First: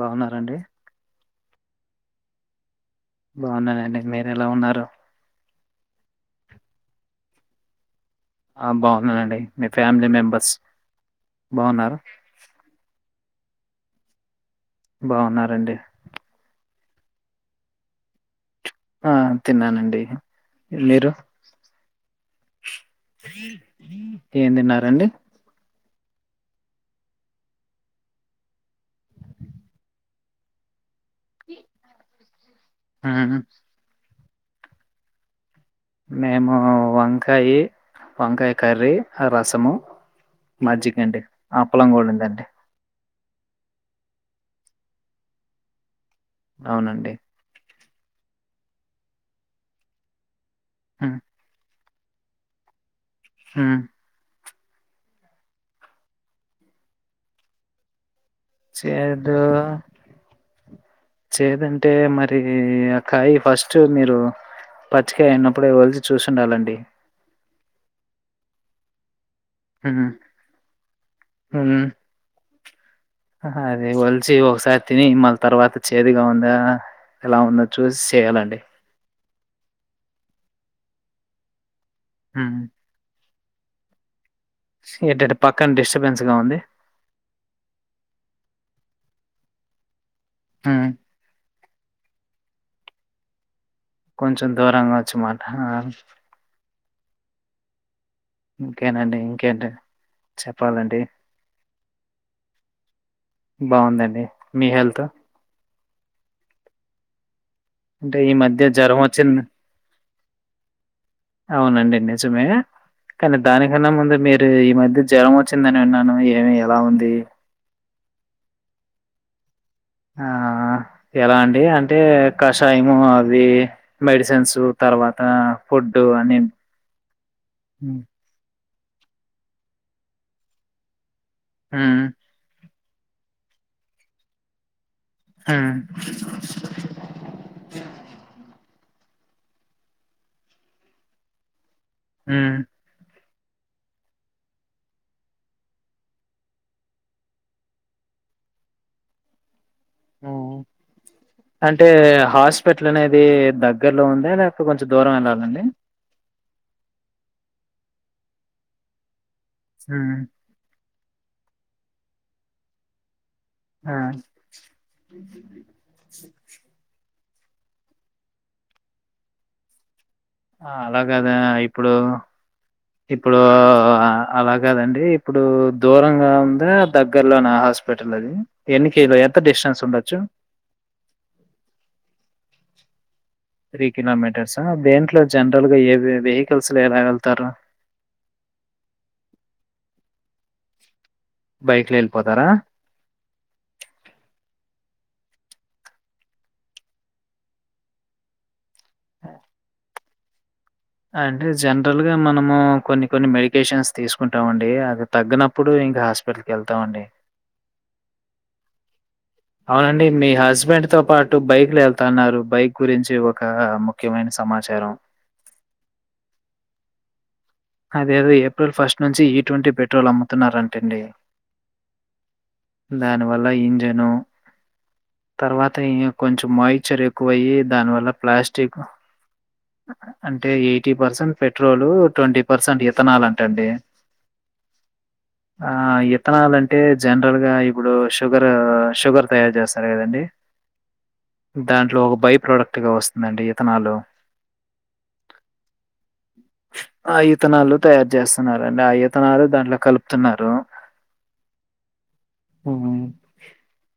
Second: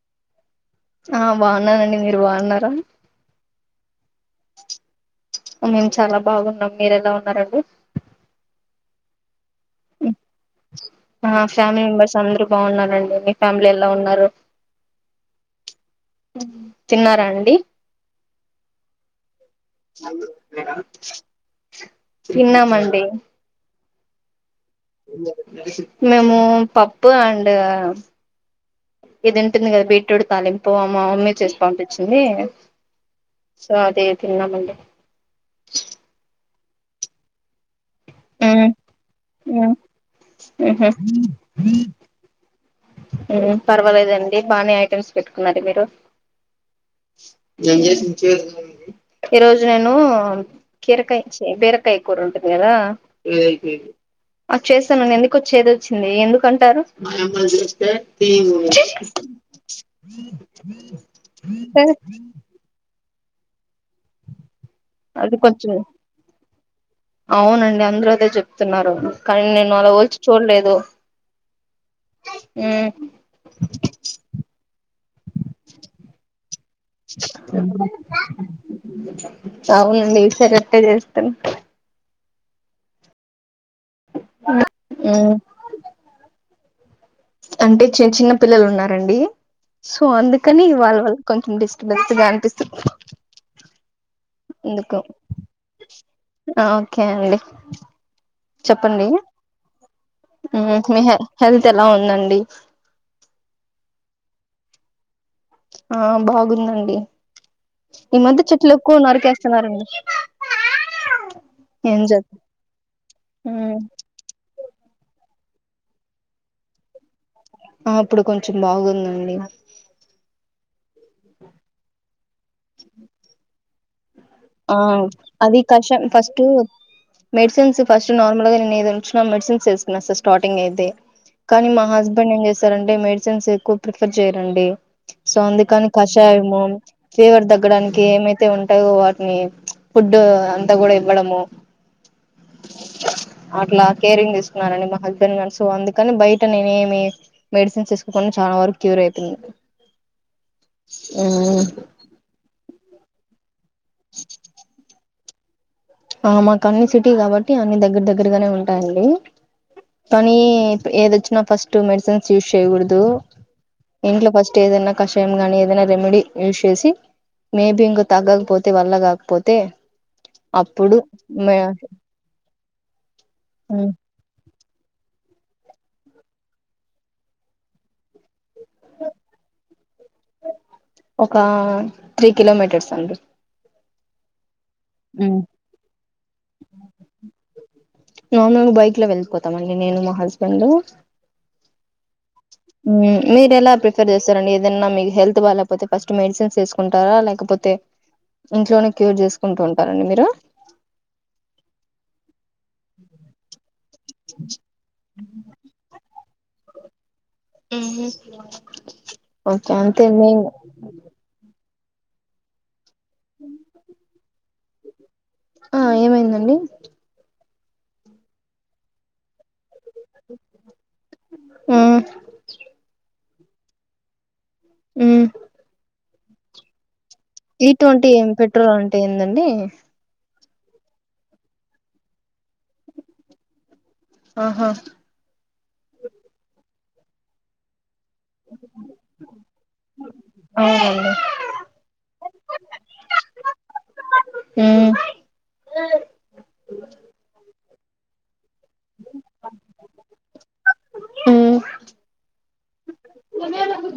బాగున్నార అండి ఆ బాగున్నానండి మీరు బాగున్నారా బాగున్నానండి మీర్ ఎలా ఉన్నారు మేము చాలా బాగున్నాం మీరు ఎలా ఉన్నారండి ఆ బాగున్నానండి మీ ఫ్యామిలీ హ్మ్మ్ మెంబర్స్ మా ఫ్యామిలీ బాగున్నారు మెంబెర్స్ అందరు బాగున్నారండి ఫ్యామిలీ ఎలా ఉన్నారు బాగున్నారండి తిన్నారా అండి ఆ తిన్నానండి మీరు తిన్నమండి ఏం తిన్నారండి [unintelligible] మేము పప్పు ఆండ్ ఇది ఉంటుంది కదా బీట్రూట్ తాలింపు మా మమ్మీ చేసి పంపించింది మ్మ్ సో అది తిన్నామండి మేము వంకాయి వంకాయ ఉమ్ కర్రీ రసము ఉమ్ ఉహు మజ్జిగ అండి అప్పలం కూడా ఉందండి హ్మ్మ్ పర్వాలేదండి బానే ఐటమ్స్ పెట్టుకున్నారు మీరు అవునండి ఈరోజు నేను మ్మ్ కీరకాయచ్చే బీరకాయ కూర ఉంటుంది కదా ఎ ఐపోంది మ్మ్ ఆ చేస్తామన్ ఎందుకు వచ్చేది వచ్చింది ఎందుకుంటారు ఏ చేదు చేదంటే మరి కాయ్ ఫస్ట్ మీరు పచ్చికయ అది అయినప్పుడే కొంచెం వలిసి చూసిండాలండి అందరు అదే చెప్తున్నారు కానీ నేను అలా మ్మ్ వల్చి చూడలేదు హుమ్ అదే వలిచి ఒకసారి తిని మళ్ళ తర్వాత చేదుగా ఉందా ఎలా ఉందో చూసి చేయాలండి. అవునండి విసర అట్టే చేస్తన్ హుమ్ ఏ టట మ్మ్ పక్కన డిస్టర్బెన్స్ గా ఉంది అంటే చిన్ చిన్న పిల్లలు ఉన్నారండి అందుకని హ్మ్. వాళ్ళ వాల్ కొంచెం స్ బెస్ట్ గా అనిపిస్తుంది కొంచెం దూరంగా అందుకు వచ్ మాట ఓకే అండి చెప్పండి ఇంకేనండి ఇంకేంటి మ్మ్ చెప్పాలండి మీ హె హెల్త్ ఎలా ఉందండి బాగుందండి మీ హెల్త్ త ఆ బాగుందండి అంటే ఈ మధ్య చెట్లు ఎక్కువ జ్వరం వచ్చింది నరికేస్తున్నారండి. అవునండి ఏం చేద్దాం నిజమే కానీ మ్మ్ దానికన్నా ముందే మీరు ఈ మధ్య జ్వలం వచ్ వచ్చిందని అన్నాను ఏమి ఎలా ఉంది ఆ అప్పుడు కొంచెం బాగుందండి ఆ ఎలా అండి అంటే కషాయము అవి మెడిసిన్స్ ఆ తర్వాత అది కష ఫుడ్డు అని ఫస్ట్ మెడిసిన్స్ హ్మ్. ఫస్ట్ నార్మల్ గనే నువ్వు యిచ్చిన మెడిసిన్స్ ఏసిన స్టాటింగ్ అయితే కానీ మా హ్మ్. హస్బెండ్ ఏం చేస్ నండి మెడిసిన్స్ ఎక్కువ ప్రిఫర్ చేయరండి సో హ్మ్ అందుకని కషాయము ఫీవర్ తగ్గడానికి ఏమైతే ఉం మీ ఫుడ్డు అంతా గూడా అంత ఇవ్వడము ఉ అట్లా కేరింగ్ దీసుకున్నానని మా హస్బెండ్ నీ సో అందుకని బయట నేనేమి మెడిసిన్స్ తీసుకోకుడా చాలా వరకు క్యూర్ అయితుంది ఉ అంటే హాస్పిటల్ దే ర లొ ఉందా లేక కొంచం దూరం వెళ్ళాలండి ఆ మాకు అన్ని సిటీ గాబట్టి అన్ని దగ్గర దగ్గరగానే ఉంటాయండి హ్మ్ కాని ఏదొచ్చినా ఫస్ట్టు మెడిసిన్స్ యూస్ చేయకూడదు ఆ ఇంట్లో ఫస్ట్ ఏదైనా కషాయం గాని ఏదైనా రెమెడీ యూజ్ చేసి మేబి అలాగదా ఇప్పుడు ఇప్పుడు అలాగ కాదండి ఇప్పుడు దూరంగా ఉందా దగ్గర్లోనే హాస్పిటల్ అది ఎన్నికిల ఎంత డిస్టెన్స్ ఉండచ్చు ఒక త్రీ కిలోమీటర్స్ అంతె త్రి కిలోమీటర్స్ దేంట్లో జనరల్ గా ఏ వెహికల్స్ లో ఎలా వెళ్తారు డు బైక్ లొ వెళ్ళపోతార ఉ మీరెలా ప్రిఫర్ చేస్తారండి ఏదన్న మీ హెల్త్ బాగాలేకపోతే ఫస్ట్ మెడిసిన్స్ వసుకుంటారా లేకపోతే ఇంట్లోనే క్యూర్ చేసుకుంటూ ఉంటారండి మీరు అంటే జనరల్ గా మనము కొన్ని కొన్ని మెడికషన్స్ తీసుకుంటాంమండి ల్కి యెళ్తామండి ఊహు అవునండి మీ హస్బెండ్ తో వెళ్తున్నారు బైక్ గురించి ఒక ముఖ్యమైన సమాచారం ఆ ఏమైందండి అదేది ఏప్రిల్ ఫస్ట్ నుంచి ఈ ట్వంటీ అంటే వాళ్ళమ్ముతున్నారంటండి ఉమ్ వాల్ల ఇంజను ఉమ్ తర్వాత ఇయ్య కొంచెం మాయచర్ ఈ ట్వంటీ ఎమ్ పెట్రోల్ అంటే ఏందండి అంటే eighty percent petrol twenty percent ఇతనాలు అంట అండి ఆహా ఆ ఇతనాళం అంటే జనరల్ గా ఇప్పుడు షుగర్ షుగర్ తయారు చేస్తారు కదండి అవునండి దాంట్లో ఒక బై ప్రోడక్ట్ గా వస్తుందండి ఈతనాలు ఇతనాలు తయారు చేస్ త్తున్నారు అండి ఆ ఇతనాలు దాంట్లో కలుపు తున్నారు మ్ ఆ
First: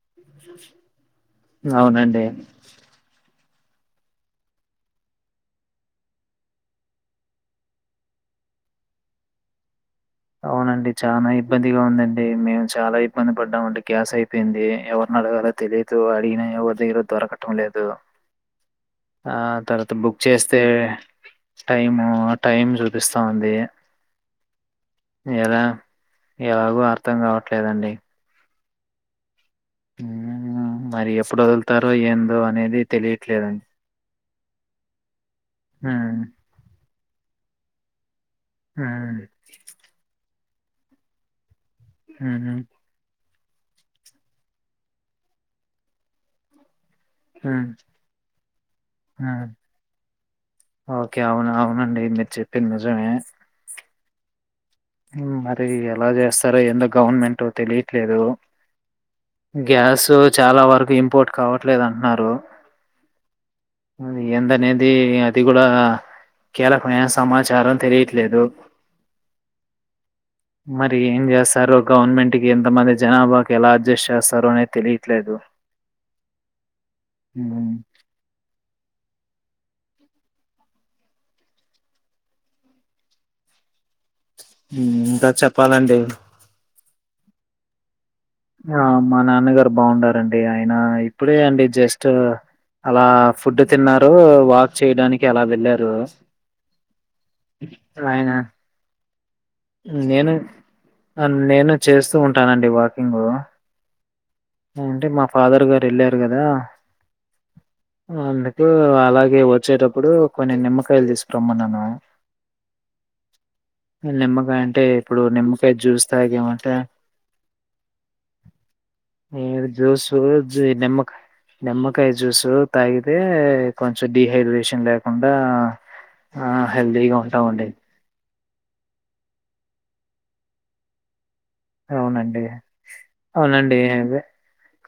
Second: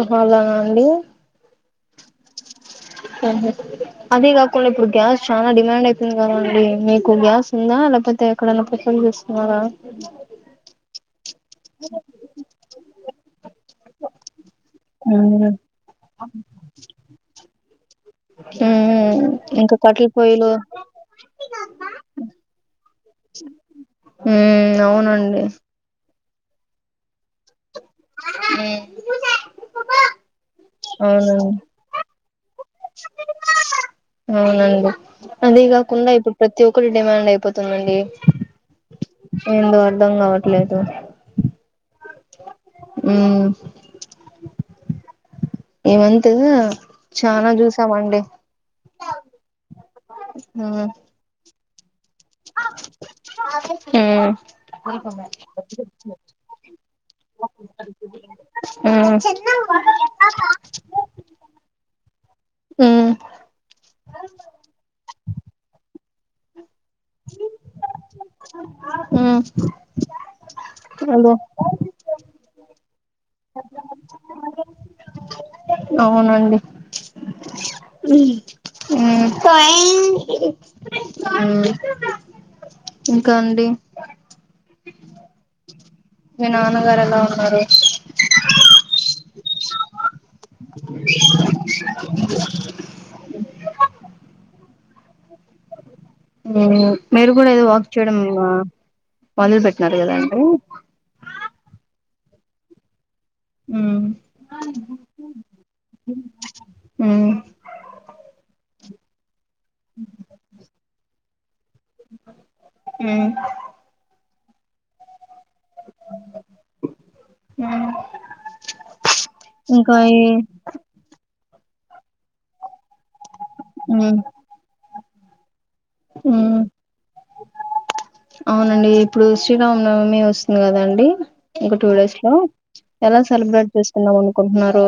ఓహొ అలానా అండి అవునండి ఉహుమ్ అదే కాకుండా, ఇప్పుడు గ్యాస్ చాలా డిమాండ్ అయితుంది. కదండి మీకు గ్యాస్ ఉందా లేకపోతే ఎక్కడైనా ప్రిఫర్ చేస్తున్నారా. అవునండి చాలా ఇబ్బందిగా ఉందండి మేము చాలా ఇ ఇబ్బంది పడ్డాము అండి గ్యాస్ అయిపేయింది ఎవరిని ఉమ్ అడగాలో తెలిదు అడిగినా ఎవరి దగ్గర దొరకటం, లేదు ఉమ్ ఆ ఇంకా తర్వాత కట్టెల బుక్ పొయ్యిలు చేస్తే టైము టైం చూపిస్తా వుంది. ఉమ్ అవునండి ఎలాగో అర్థం కావట్లేదండి మ్ మరి ఎప్పుడు వదులుతారో ఏందో అనేది తెలియట్లేదండి అవునండి హు ఫుల్ డిమాండ్ అయిపోతుందండి మ్ ట్లేదు ఉహు మ్ ఇ మంతు చానా హ్మ్. చూసామండి హ్మ్. ఆ ఓకే. అవును. అవునండి మీరు చెప్పింది నిజమే ఉమ్ మరి ఎలా చేస్తారో ఎందో గవర్నమెంటట్ తెలియట్లేదు, గ్యాస్ చాలా వరకు ఇంపోర్ట్ కావట్లేదు అంటున్నారు. మ్మ్ మ్మ్ మరి ఎందనేది అది కూడా కీలకమైన సమాచారం తెలియట్లేదు మ్మ్ మరి ఏం అదే చేస్తారు గవర్నమెంట్ కి ఇంత మంది జనాభాకి ఎలా అడ్జస్ట్ చేస్ స్తారో అనేది తెలియట్లేదు అవునండి హ్మ్ మ్ మ్ మ్ ఇంకా అండి మ్ ఇంకా చెప్పాలండి మీ నాన్నగారు ఎలా ఉన్నారు ఆ మా నాన్నగారు బాగున్నారండి ఆ ఆ ఇప్పుడే అండి జస్ట్ అలా ఫుడ్ తిన్నారు వాక్ చేయడానికి అలా వెళ్ళారు మ్ మీరు కూడా ఏదో వాక్ చేయడం ఆయన మా నేను ఆ నేను చేస్ ఉంటానండి వాకింగు మ్మ్ అంటే మా ఫాదర్ గారు ఏళ్ళారు కదా, మ్మ్ అందుకు అలాగే వచ్చేటప్పుడు కొన్ని నిమ్మకాయలు తీస్ రొమ్మన మ్ నిమ్మకాయ అంటే ఇప్పుడు నిమ్మకాయ జ్యూస్ తాగేమంటె మ్మ్ ఏ ఇంకా జ్యూసూ ఈ నిమ్మకా నిమ్మకాయ జ్యూసు తాగితే కొంచెం మ్మ్ డిహైడ్రేషన్ లేకుండా ఆ మ్మ్ హెల్దీగా ఉంటామ్ అండి అవునండి ఇప్పుడు శ్రీరామనవమి వస్తుంది కదండి ఇంక టూ డేస్ లో అవునండి. ఎలా సెలబ్రేట్ అవునండి. చేసుకుందాం అదే అనుకుంటున్నారు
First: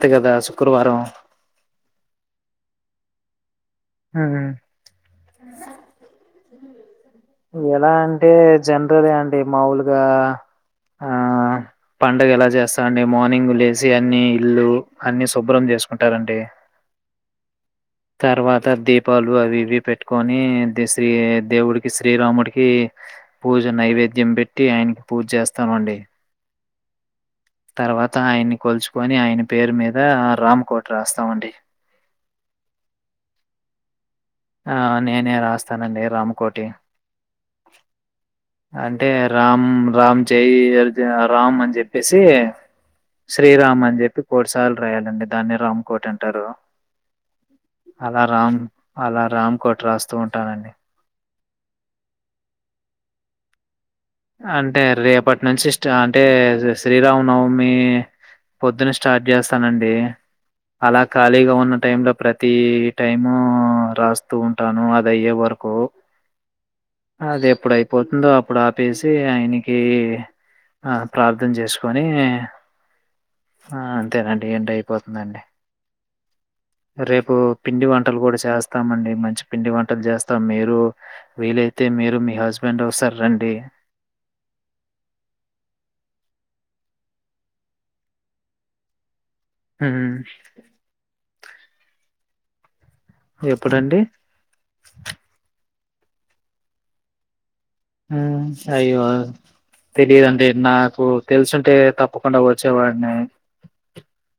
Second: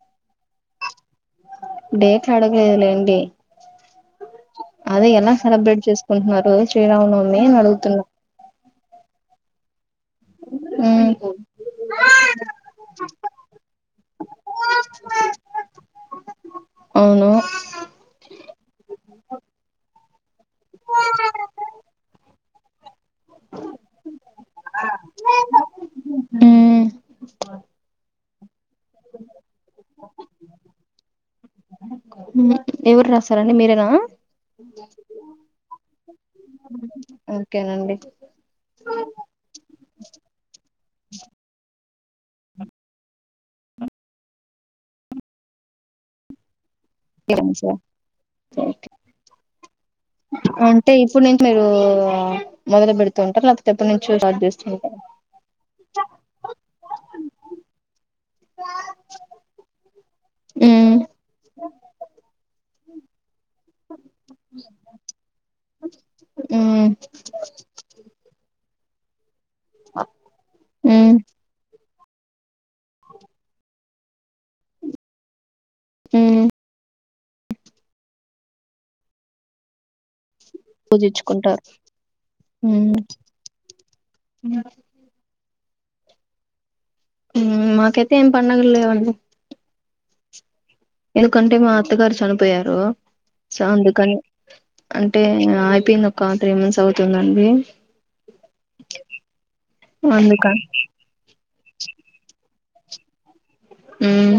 త్ కదా శుక్రవారం డేట్లు అడగలేదులేండి హ్మ్. అదే ఎలా సెలబ్రేట్ చేసుకుంటున్నారు శ్రీరామనవ ఎలా అంటే జెన్నరల్ ఏ టె మామూల్ ఇగా ఆ ఉమ్ పండుగ ఎలా చేస్తాండి మార్నింగ్ లేసి, అన్ని ఇల్లు అన్ని శుభ్రం చేసుకుంటారండి అవును తర్వాత దీపాలు అవి ఇవి పెట్టుకొని ని శ్రీ దేవుడికి శ్రీరాముడికి కి పూజ నైవేద్యం పెట్టి ఆయనకి పూజ చేస్తామండి ఉమ్ తర్వా ఆయన కొల్చుకొని ఆయన పేరు మీద రామకోటి రాస్తామండి ఎవరు రాసారండి మీరేనా ఆ నేనే రాస్తానండి రామకోటి. ఓకేనండి అంటే రామ్ రామ్ జై అర్జు రామ్ చెప్పేసి శ్రీరామ్ అని చెప్పి కోటి సార్లు రాయాలండి దాన్ని రామ్కోటి అంటారు అలారమ్ అలారమ్ అంటే ఇప్పుడు నుంచి మీరు మొదలు పెడుతు తుంటారు అంటే రేపటి నుంచి స్ అంటే శ్రీరామనవమి పొద్దున్న స్టార్ట్ చేస్తానండి ఉమ్ అలా ఖాళీగా ఉన్న టై లో ప్రతి టైము రాస్తూ ఉంటాను అది అయ్యే వరకు ఉమ్ అది ఎప్పుడు అయిపోతుందో అప్పుడు పేసి ఆయన కి ఆ ఉమ్ ప్రార్థన చేసుకు కొని [unintelligible] ఆ అంతేనండి ఎండ్ అయిపోతుందండి హు రేపు పిండి వంటలు కూడా చేస్తామండి మంచి పిండి వంటలు చేస్ స్తాము మీరు పూజించుకుంటారు వీలైతే మీరు మీ హస్బెండ్ ఓసారి రండి అ యూ మాకైతే ఏం పండగ లేవు ఉండి ఆ ఎందుకంటే మా అత్తగారు చనిపోయారు స ఎప్పుడండి? అందుకని అంటే పిన్ ఒక త్రీ మంత్స్ అవుతుందండి యు అయ్యో తెలియదండి అందుకని నాకు తెలుసుంటే తప్పకుండా వా వచ్చేవాన్ని ఉమ్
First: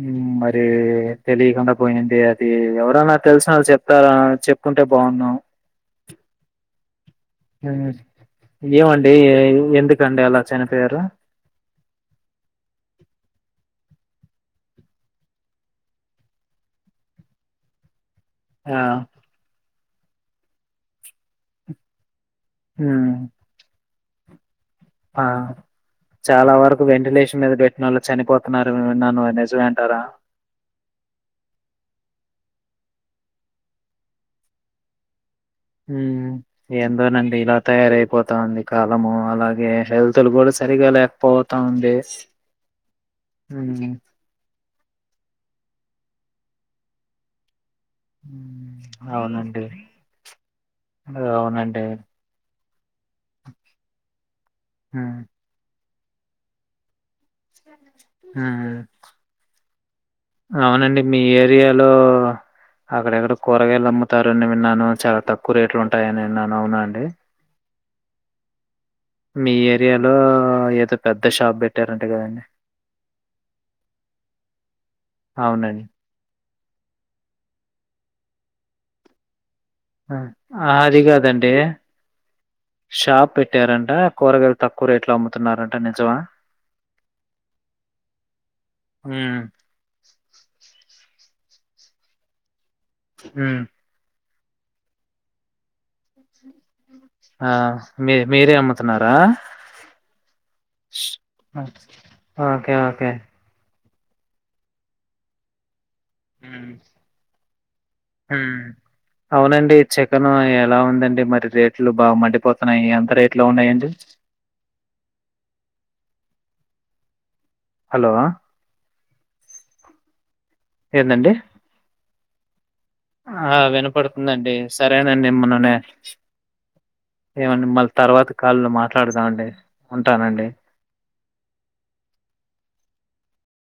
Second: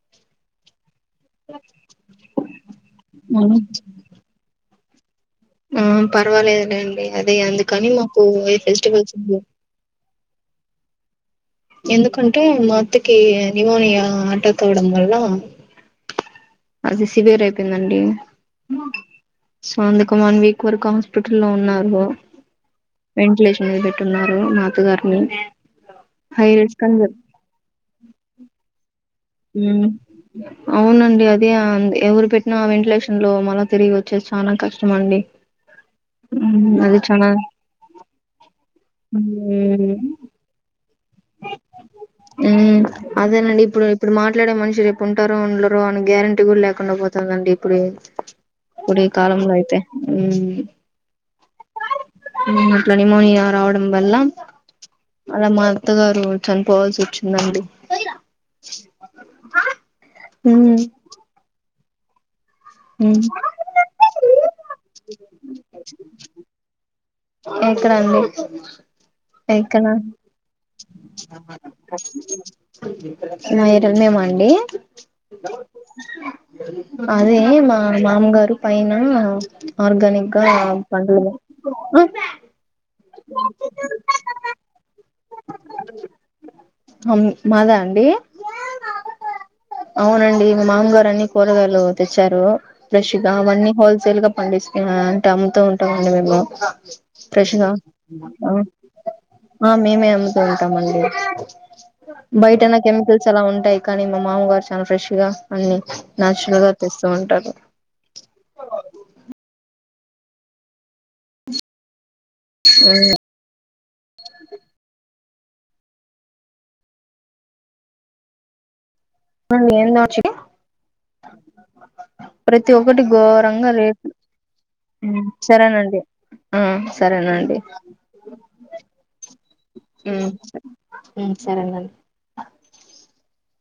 హు [unintelligible] తెలియకుండా పోయింది అది ఎవరన్నా తెలిసిన వాళ్ళు చెప్తారా చె కుంటే బాగున్ను హు పర్వాలేదు లేండి అదే అందుకని మాకు ఏ ఫెస్టివల్స్ కండి అలా చనిపోయారు ఎందుకంటే మాత్తకి న్యుమోనియా అటాక్ అవ్వడం వల్ల అది సివర్ అయిపోయిందండి ఆ సో అందుకు వన్ వీక్ వరకు హాస్పిటల్ లో ఉన్నారు ఉమ్ వెంటంటిలేషన్ టున్నారు నా ఆ చాలా వరకు అని చెప్ వెంటిలేషన్ మీద పెట్టిన వాళ్ళు చనిపోతున్నారు విన్నాను నిజమే హ అంటారా అవునండి అదే అంద ఎవరు పెట్టి వెంటిలేషన్ లో మళ్ళా తిరిగి వచ్చేసి చాలా కష్టం అండి ఉమ్ అది చానా ఎందోనండి ఇలా తయారయిపోతా ఉంది కాలము అలాగే ఉమ్ హెల్తులు కూడా సరిగా లే అదేనండి ఉమ్ ఇప్పుడు ఇప్పుడు మాట్లాడే మనిషి రేపు టార ఉండరు అని గ్యారెంటీ కూడా లేకుండా పోతుందండి ఇప్పుడ ఉమ్, ఇప్పుడ ఈ కాలంలో అవునండి అయితే అవునండి అట్లా నిన్మోనియా రావడం వల్ల ఉమ్ అలా మా అత్తగారు చనిపోవాల్సి వచ్చి హ్మ్ అవునండి మీ ఏరియా లో హ్మ్ అక్కడెక్కడ కూరగాయలు అమ్ముతారు తండిమే నాను చాలా తక్కువ రేట్లు ఉంటాయని విన్నాను అవునా అండి ఎక్కడ అండి మీ ఏరియాలో ఏదో పెద్ద షాప్ పెట్టారంట కదండి? నేరమేం అండి అవునండి. అదే మా మామగారు పైన ఆ! ఆర్గానిక్గా అహా! అది పంటలే కాదండి మ్మ్ షాప్ పెట్టారంట కూరగాయలు తక్కువ రేట్లు అమ్ తున్నారంట నిజమా హమ్ మాదా అండి హ్మ్. అవునండి మామగారు అని కూరగాయలు తెచ్చారు ఫ్రెష్ గా హ్మ్. అవన్నీ హోల్ సేల్గా పండిస్తిమ అంటే అమ్ముతూ ఉంటామండి మేము ఆ! ఫ్రెష్గా మీ మీరే అమ్ముతున్నారా? ఆ మేమే అమ్ముతూ ఉంటామండి ఓకే. బయటనా ఓకే. కెమికల్స్ అలా ఉం టాయ్ కానీ మా మామ గారు చానా ఫ్రెష్ గా అన్నీ నాచురల్ హ్మ్. గా తెస్తూ ఉంటారు అవునండి చికెన్ ఎలా ఉందండి మరి రేట్లు బా మండి పోతున్నాయి ఎంత రేట్ లో ఉన్నాయండి హలో నేనో చెప్ ఏందండి ప్రత ఆ వినపడుతుందండి మ్ సరేనండి మిమ్మల్నే సరేనండి ఆ ఏమ సరేనండి మిమ్మల్ని తర్వాత కాల్లో మాట్లాడుదామండి ఉంటానండి సరేనండి